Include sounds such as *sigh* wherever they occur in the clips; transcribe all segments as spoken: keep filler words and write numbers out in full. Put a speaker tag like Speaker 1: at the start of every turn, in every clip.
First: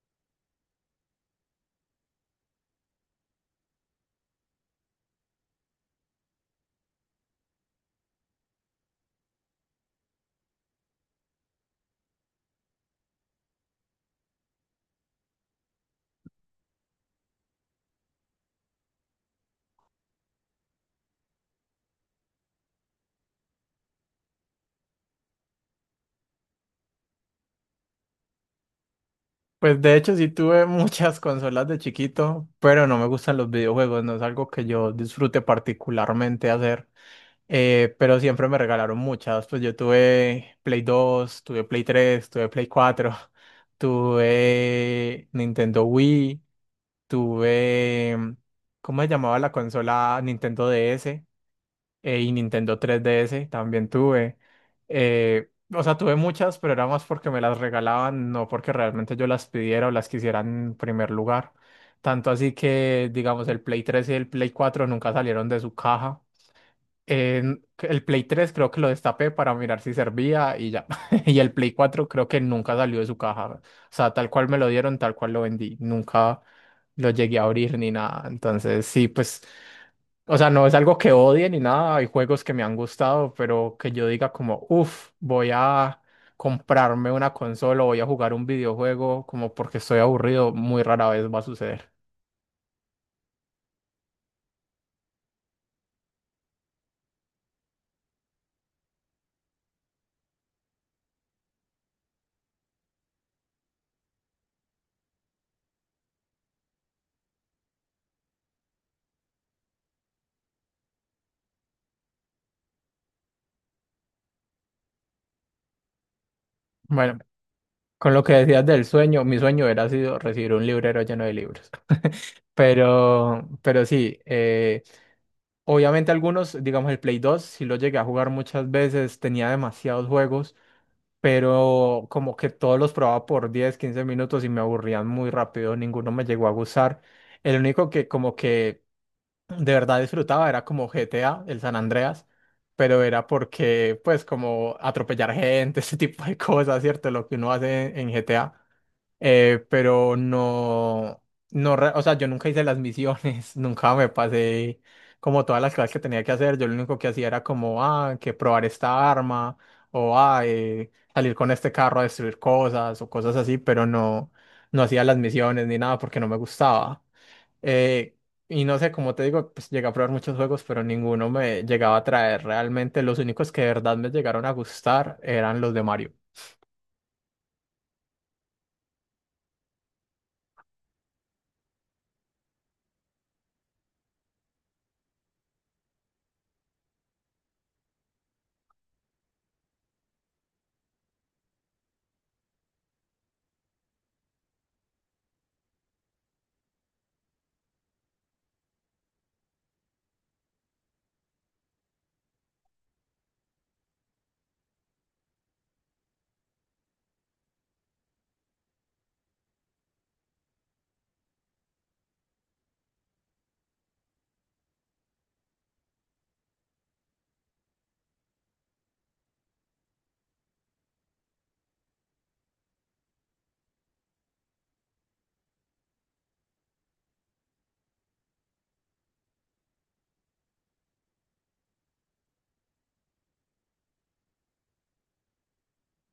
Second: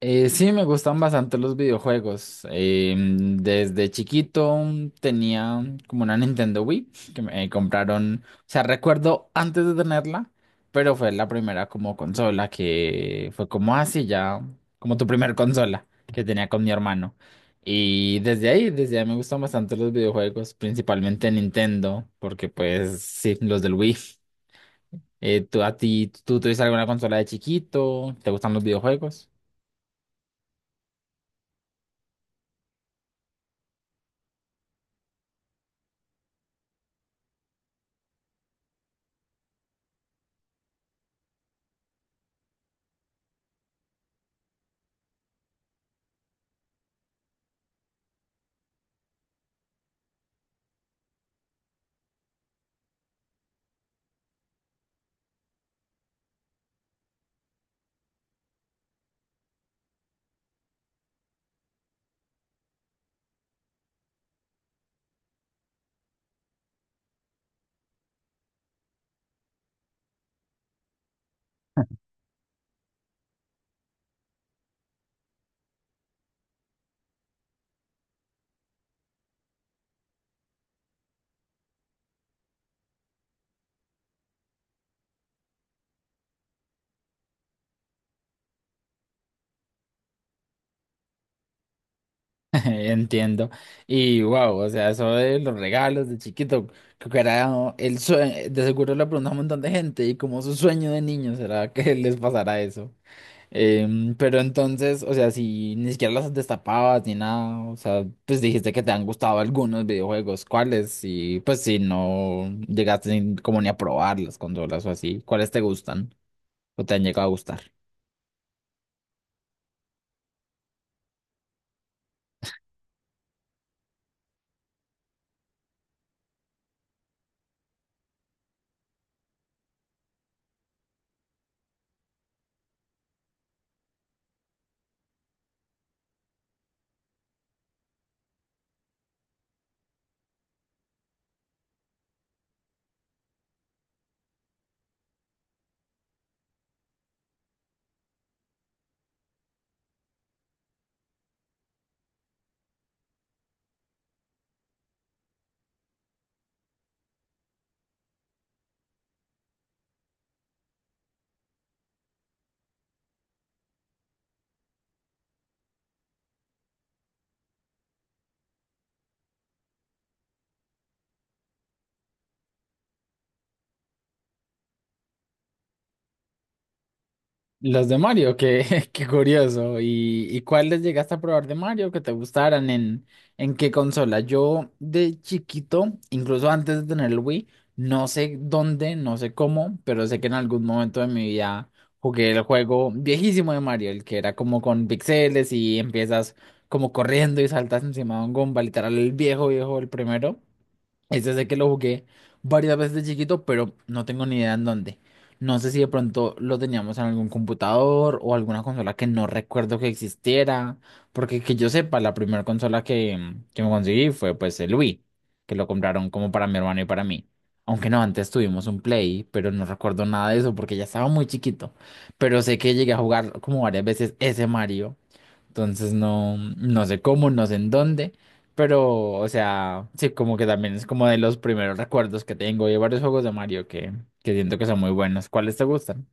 Speaker 1: Eh, sí, me gustan bastante los videojuegos. Em, desde chiquito tenía como una Nintendo Wii que me compraron. O sea, recuerdo antes de tenerla, pero fue la primera como consola que fue como así ya, como tu primer consola que tenía con mi hermano. Y desde ahí, desde ahí me gustan bastante los videojuegos, principalmente Nintendo, porque pues sí, los del Wii. Eh, ¿tú a ti, tú tuviste alguna consola de chiquito? ¿Te gustan los videojuegos?
Speaker 2: Pues de hecho sí tuve *laughs* muchas consolas de chiquito, pero no me gustan los videojuegos, no es algo que yo disfrute particularmente hacer, eh, pero siempre me regalaron muchas. Pues yo tuve Play dos, tuve Play tres, tuve Play cuatro, *laughs* tuve Nintendo Wii, tuve, ¿cómo se llamaba la consola? Nintendo D S, eh, y Nintendo tres D S también tuve. Eh, o sea, tuve muchas, pero era más porque me las regalaban, no porque realmente yo las pidiera o las quisiera en primer lugar. Tanto así que, digamos, el Play tres y el Play cuatro nunca salieron de su caja. En- el Play tres creo que lo destapé para mirar si servía y ya. *laughs* Y el Play cuatro creo que nunca salió de su caja. O sea, tal cual me lo dieron, tal cual lo vendí. Nunca lo llegué a abrir ni nada. Entonces, sí, pues. O sea, no es algo que odie ni nada, hay juegos que me han gustado, pero que yo diga como, uff, voy a comprarme una consola, voy a jugar un videojuego, como porque estoy aburrido, muy rara vez va a suceder.
Speaker 1: *laughs* Entiendo. Y wow, o sea, eso de los regalos de chiquito, creo que era el sueño, de seguro le preguntó a un montón de gente y como su sueño de niño será que *laughs* les pasara eso. Em, pero entonces, o sea, si ni siquiera las destapabas ni nada, o sea, pues dijiste que te han gustado algunos videojuegos, ¿cuáles? Y pues si no llegaste ni- como ni a probar las consolas o así, ¿cuáles te gustan o te han
Speaker 2: Bueno,
Speaker 1: llegado a gustar?
Speaker 2: con lo que decías del sueño, mi sueño hubiera sido recibir un librero lleno de libros. *laughs* Pero, pero sí, eh, obviamente algunos, digamos el Play dos si lo llegué a jugar muchas veces, tenía demasiados juegos, pero como que todos los probaba por diez quince minutos y me aburrían muy rápido, ninguno me llegó a gustar. El único que como que de verdad disfrutaba era como G T A, el San Andreas, pero era porque pues como atropellar gente, *laughs* ese tipo de cosas, ¿cierto? Lo que uno hace en G T A, eh, pero no, no, re- o sea, yo nunca hice las misiones, *laughs* nunca me pasé como todas las cosas que tenía que hacer. Yo lo único que hacía era como, ah, que probar esta arma, o ah, eh, salir con este carro a destruir cosas, o cosas así, pero no, no hacía las misiones ni nada porque no me gustaba. Eh, y no sé, como te digo, pues llegué a probar muchos juegos, pero ninguno me llegaba a traer realmente, los únicos que de verdad me llegaron a gustar eran los de Mario.
Speaker 1: Los de Mario, qué, *laughs* qué curioso. ¿Y, y cuáles llegaste a probar de Mario que te gustaran? ¿En, en qué consola? Yo de chiquito, incluso antes de tener el Wii, no sé dónde, no sé cómo, pero sé que en algún momento de mi vida jugué el juego viejísimo de Mario, el que era como con pixeles y empiezas como corriendo y saltas encima de un Goomba, literal el viejo, viejo, el primero. Es desde que lo jugué varias veces de chiquito, pero no tengo ni idea en dónde. No sé si de pronto lo teníamos en algún computador o alguna consola que no recuerdo que existiera, porque que yo sepa, la primera consola que, mm, que me conseguí fue pues el Wii, que lo compraron como para mi hermano y para mí. Aunque no, antes tuvimos un Play, pero no recuerdo nada de eso porque ya estaba muy chiquito. Pero sé que llegué a jugar como varias veces ese Mario. Entonces no, no sé cómo, no sé en dónde, pero, o sea, sí, como que también es como de los primeros recuerdos que tengo de varios juegos de Mario que, que siento que son muy buenos. ¿Cuáles te gustan?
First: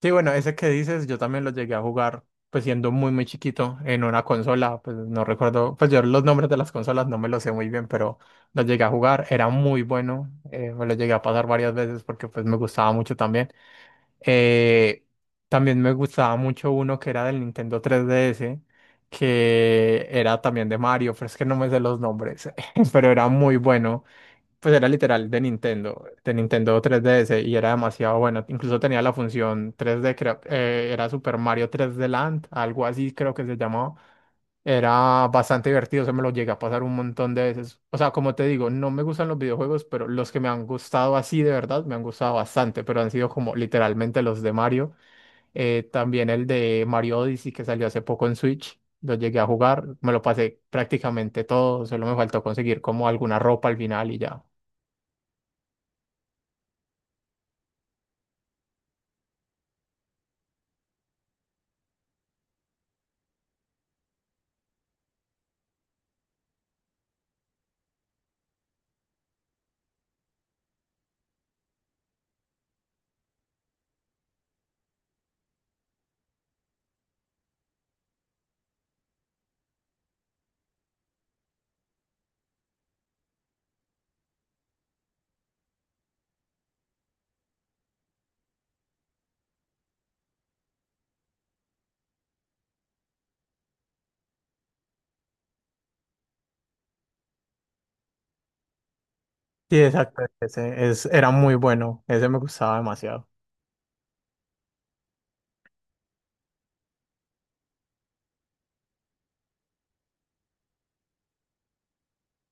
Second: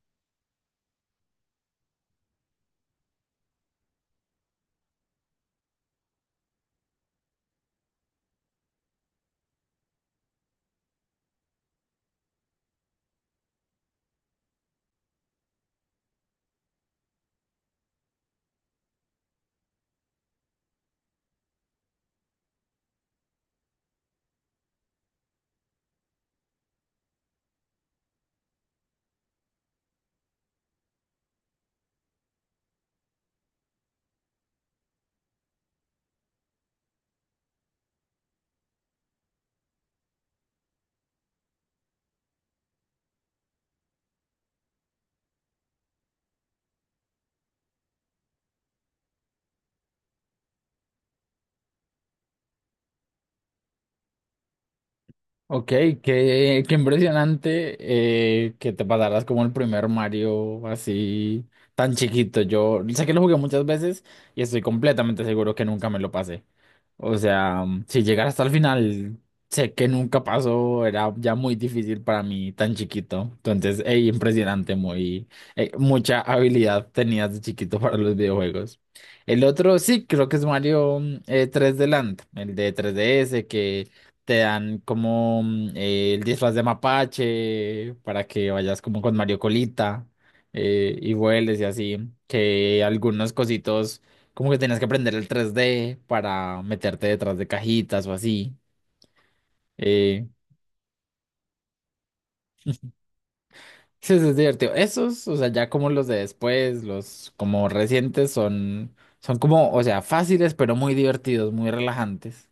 Speaker 2: Sí, bueno, ese que dices, yo también lo llegué a jugar, pues siendo muy, muy chiquito, en una consola, pues no recuerdo, pues yo los nombres de las consolas no me los sé muy bien, pero lo llegué a jugar, era muy bueno, eh, me lo llegué a pasar varias veces porque pues me gustaba mucho también. Eh, también me gustaba mucho uno que era del Nintendo tres D S, que era también de Mario, pero es que no me sé los nombres, *laughs* pero era muy bueno. Pues era literal de Nintendo, de Nintendo tres D S y era demasiado bueno. Incluso tenía la función tres D, creo, eh, era Super Mario tres D Land, algo así creo que se llamaba. Era bastante divertido, se me lo llegué a pasar un montón de veces. O sea, como te digo, no me gustan los videojuegos, pero los que me han gustado así de verdad me han gustado bastante, pero han sido como literalmente los de Mario. Eh, también el de Mario Odyssey que salió hace poco en Switch, lo llegué a jugar, me lo pasé prácticamente todo, solo me faltó conseguir como alguna ropa al final y ya.
Speaker 1: Ok, qué, qué impresionante eh, que te pasaras como el primer Mario así tan chiquito. Yo sé que lo jugué muchas veces y estoy completamente seguro que nunca me lo pasé. O sea, mm, si llegar hasta el final, sé que nunca pasó, era ya muy difícil para mí tan chiquito. Entonces, ey, impresionante, muy, eh, mucha habilidad tenías de chiquito para los videojuegos. El otro sí, creo que es Mario mm, eh, tres D Land, el de tres D S, que te dan como mm, eh, el disfraz de mapache para que vayas como con Mario Colita eh, y vueles y así, que algunos cositos como que tenías que aprender el tres D para meterte detrás de cajitas o así.
Speaker 2: Sí, exacto,
Speaker 1: Eh,
Speaker 2: ese es, era muy bueno, ese me gustaba demasiado.
Speaker 1: sí, eso es divertido. Esos, o sea, ya como los de después, los como recientes, son, son como, o sea, fáciles, pero muy divertidos, muy relajantes.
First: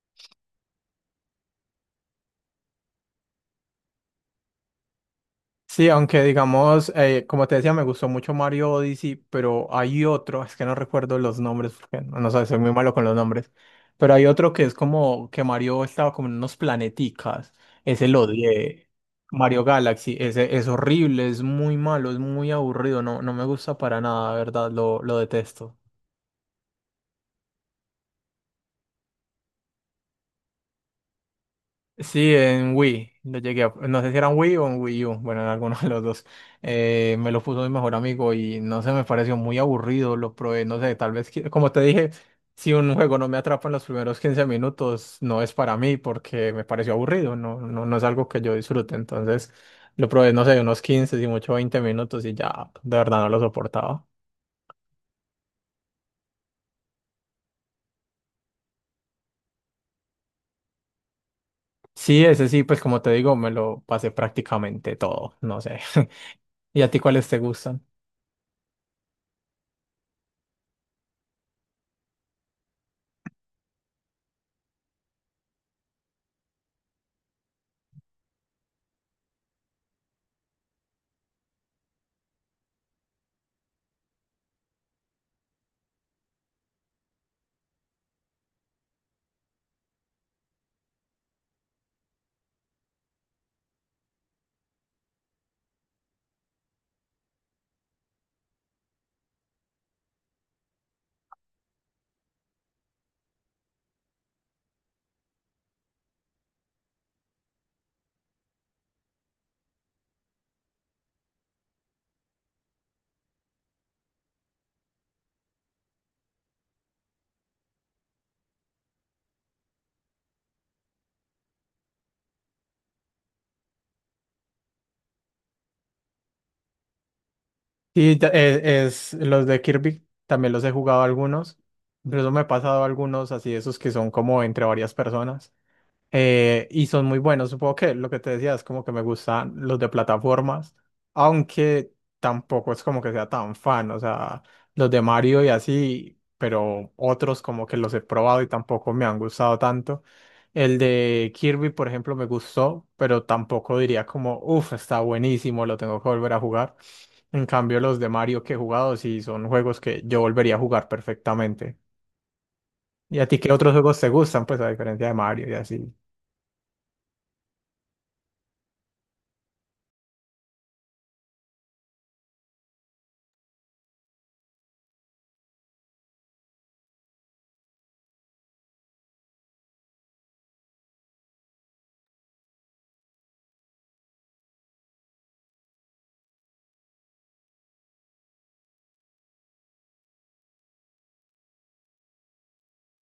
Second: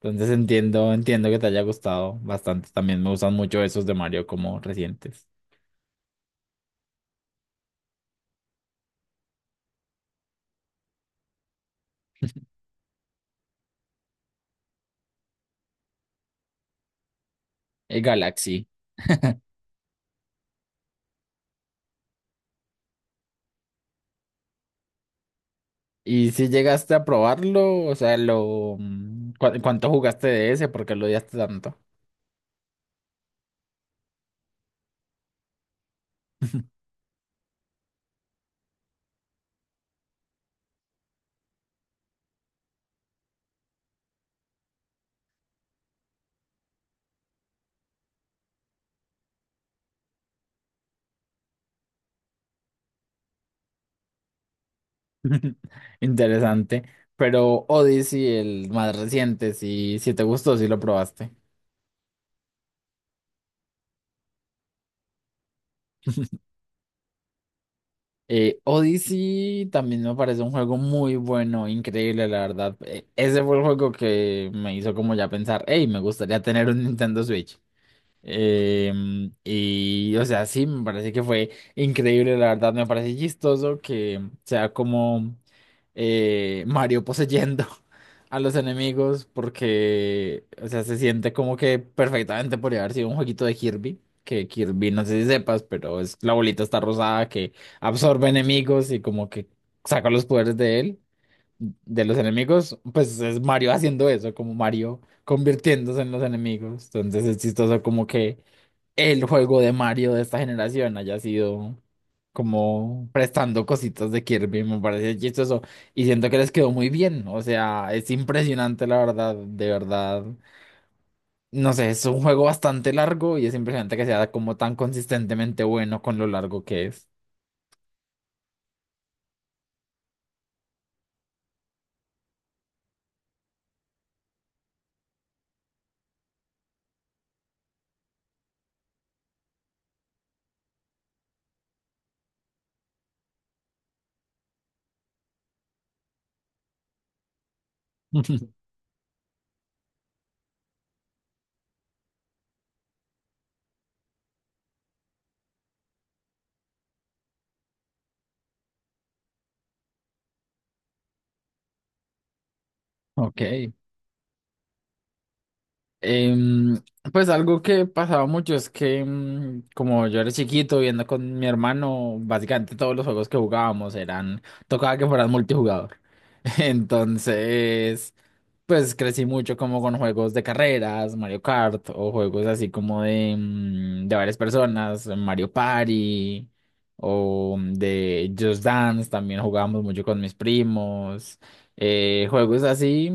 Speaker 1: Entonces entiendo, entiendo que te haya gustado bastante. También me gustan mucho esos de Mario como recientes.
Speaker 2: Sí, aunque digamos, eh, como te decía, me gustó mucho Mario Odyssey, pero hay otro, es que no recuerdo los nombres, porque no, no sé, soy muy malo con los nombres, pero hay otro que es como que Mario estaba como en unos planeticas,
Speaker 1: El
Speaker 2: ese lo
Speaker 1: Galaxy.
Speaker 2: odié, Mario Galaxy, ese es horrible, es muy malo, es muy aburrido, no, no me gusta para nada, de verdad, lo, lo detesto.
Speaker 1: ¿Y si llegaste a probarlo? O sea, lo, mm, ¿cu- ¿cuánto jugaste de ese? ¿Por qué lo odiaste tanto?
Speaker 2: Sí, en Wii, lo llegué a- no sé si era en Wii o en Wii U, bueno, en alguno de los dos. Eh, me lo puso mi mejor amigo y no sé, me pareció muy aburrido, lo probé, no sé, tal vez, que- como te dije, si un juego no me atrapa en los primeros quince minutos, no es para mí porque me pareció aburrido, no, no, no es algo que yo disfrute, entonces lo probé, no sé, unos quince y mucho veinte minutos y ya, de verdad no lo soportaba.
Speaker 1: *laughs* Interesante. Pero Odyssey, el más reciente, si, si te gustó, si lo probaste.
Speaker 2: Sí, ese sí, pues como te digo, me lo pasé prácticamente todo, no sé. *laughs* ¿Y a ti cuáles te gustan?
Speaker 1: Eh, Odyssey también me parece un juego muy bueno, increíble, la verdad. Eh, ese fue el juego que me hizo como ya pensar, hey, me gustaría tener un Nintendo Switch. Em, y, o sea, sí, me parece que fue increíble, la verdad, me parece chistoso que sea como eh, Mario poseyendo *laughs* a los enemigos, porque, o sea, se siente como que perfectamente podría haber sido un jueguito de Kirby, que Kirby, no sé si sepas, pero es la bolita está rosada que absorbe enemigos y como que saca los poderes de él, de los enemigos, pues es Mario haciendo eso, como Mario convirtiéndose en los enemigos. Entonces es chistoso como que el juego de Mario de esta generación haya sido como prestando cositas de Kirby, me parece chistoso y siento que les quedó muy bien, o sea, es impresionante la verdad, de verdad. No sé, es un juego bastante largo y es impresionante que sea como tan consistentemente bueno con lo largo que es.
Speaker 2: Sí, ta- eh, es, los de Kirby, también los he jugado algunos, incluso me he pasado algunos así, esos que son como entre varias personas. Eh, y son muy buenos, supongo que lo que te decía es como que me gustan los de plataformas, aunque tampoco es como que sea tan fan, o sea, los de Mario y así, pero otros como que los he probado y
Speaker 1: *laughs*
Speaker 2: tampoco me han gustado tanto. El de Kirby, por ejemplo, me gustó, pero tampoco diría como, uff, está buenísimo, lo tengo que volver a jugar. En cambio, los de Mario que he jugado sí son juegos que yo volvería a jugar perfectamente. ¿Y a ti
Speaker 1: Ok.
Speaker 2: qué otros juegos te gustan, pues a diferencia de Mario y así?
Speaker 1: Em, pues algo que pasaba mucho es que em, como yo era chiquito viendo con mi hermano, básicamente todos los juegos que jugábamos eran, tocaba que fueran multijugador. *laughs* Entonces, pues crecí mucho como con juegos de carreras, Mario Kart o juegos así como de, mm, de varias personas, Mario Party o de Just Dance, también jugábamos mucho con mis primos, eh, juegos así.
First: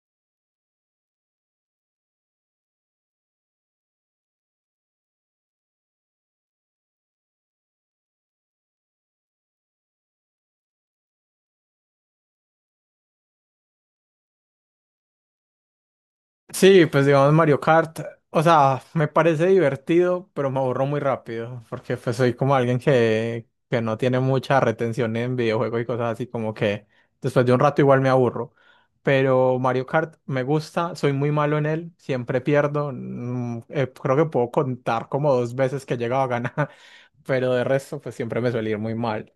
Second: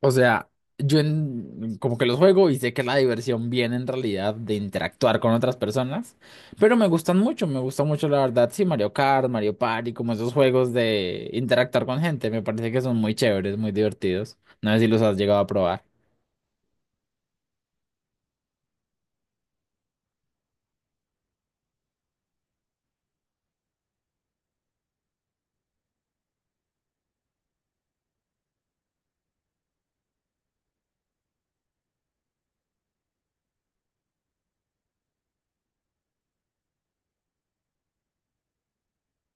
Speaker 1: O sea, yo en- como que los juego y sé que la diversión viene en realidad de interactuar con otras personas, pero me gustan mucho, me gusta mucho la verdad, sí, Mario Kart, Mario Party, como esos juegos de interactuar con gente, me parece que son muy chéveres, muy divertidos. No sé si los has llegado a probar.
Speaker 2: Sí, pues digamos Mario Kart, o sea, me parece divertido, pero me aburro muy rápido, porque pues soy como alguien que, que no tiene mucha retención en videojuegos y cosas así, como que después de un rato igual me aburro. Pero Mario Kart me gusta, soy muy malo en él, siempre pierdo, mm, eh, creo que puedo contar como dos veces que he llegado a ganar, *laughs* pero de resto pues siempre me suele ir muy mal.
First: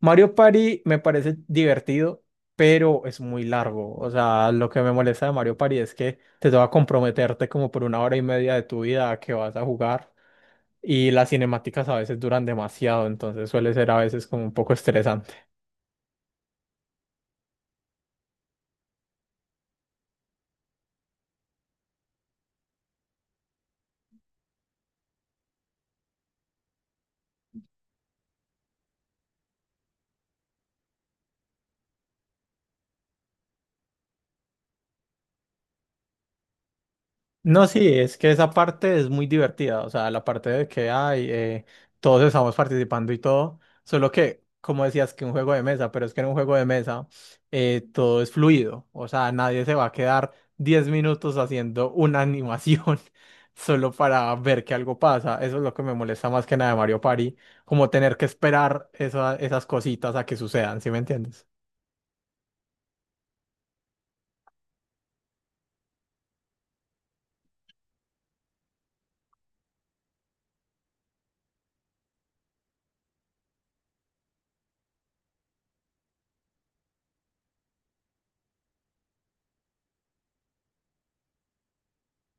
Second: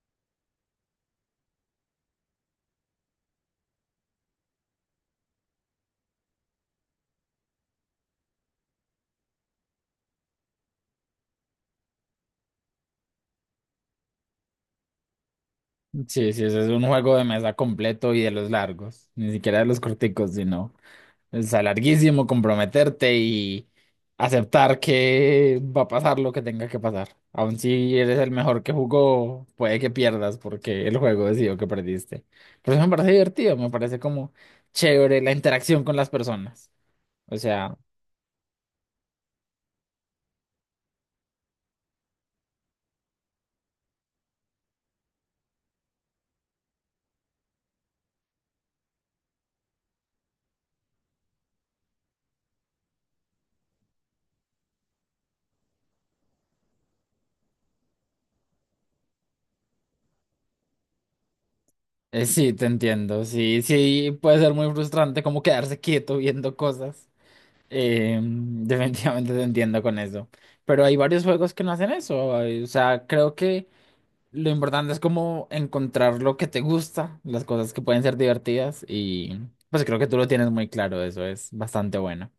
Speaker 2: Mario Party me parece divertido pero es muy largo. O sea, lo que me molesta de Mario Party es que te toca comprometerte como por una hora y media de tu vida a que vas a jugar y las cinemáticas a veces duran demasiado, entonces suele ser a veces como un poco estresante.
Speaker 1: Sí, sí, ese es un juego de mesa completo y de los largos, ni siquiera de los corticos, sino... Es a larguísimo comprometerte y aceptar que va a pasar lo que tenga que pasar. Aun si eres el mejor que jugó, puede que pierdas porque el juego decidió que perdiste. Pero eso me parece divertido, me parece como chévere la interacción con las personas. O
Speaker 2: No,
Speaker 1: sea,
Speaker 2: sí, es que esa parte es muy divertida, o sea, la parte de que ay, eh, todos estamos participando y todo, solo que, como decías, que un juego de mesa, pero es que en un juego de mesa eh, todo es fluido, o sea, nadie se va a quedar diez minutos haciendo una animación *laughs* solo para ver que algo pasa, eso es lo que me molesta más que nada de Mario Party, como tener que esperar esa- esas cositas a que sucedan, ¿sí me entiendes?
Speaker 1: eh, sí, te entiendo. Sí, sí, puede ser muy frustrante como quedarse quieto viendo cosas. Eh, *laughs* definitivamente te entiendo con eso. Pero hay varios juegos que no hacen eso. O sea, creo que... Lo importante es como encontrar lo que te gusta, las cosas que pueden ser divertidas y pues creo que tú lo tienes muy claro, eso es bastante bueno.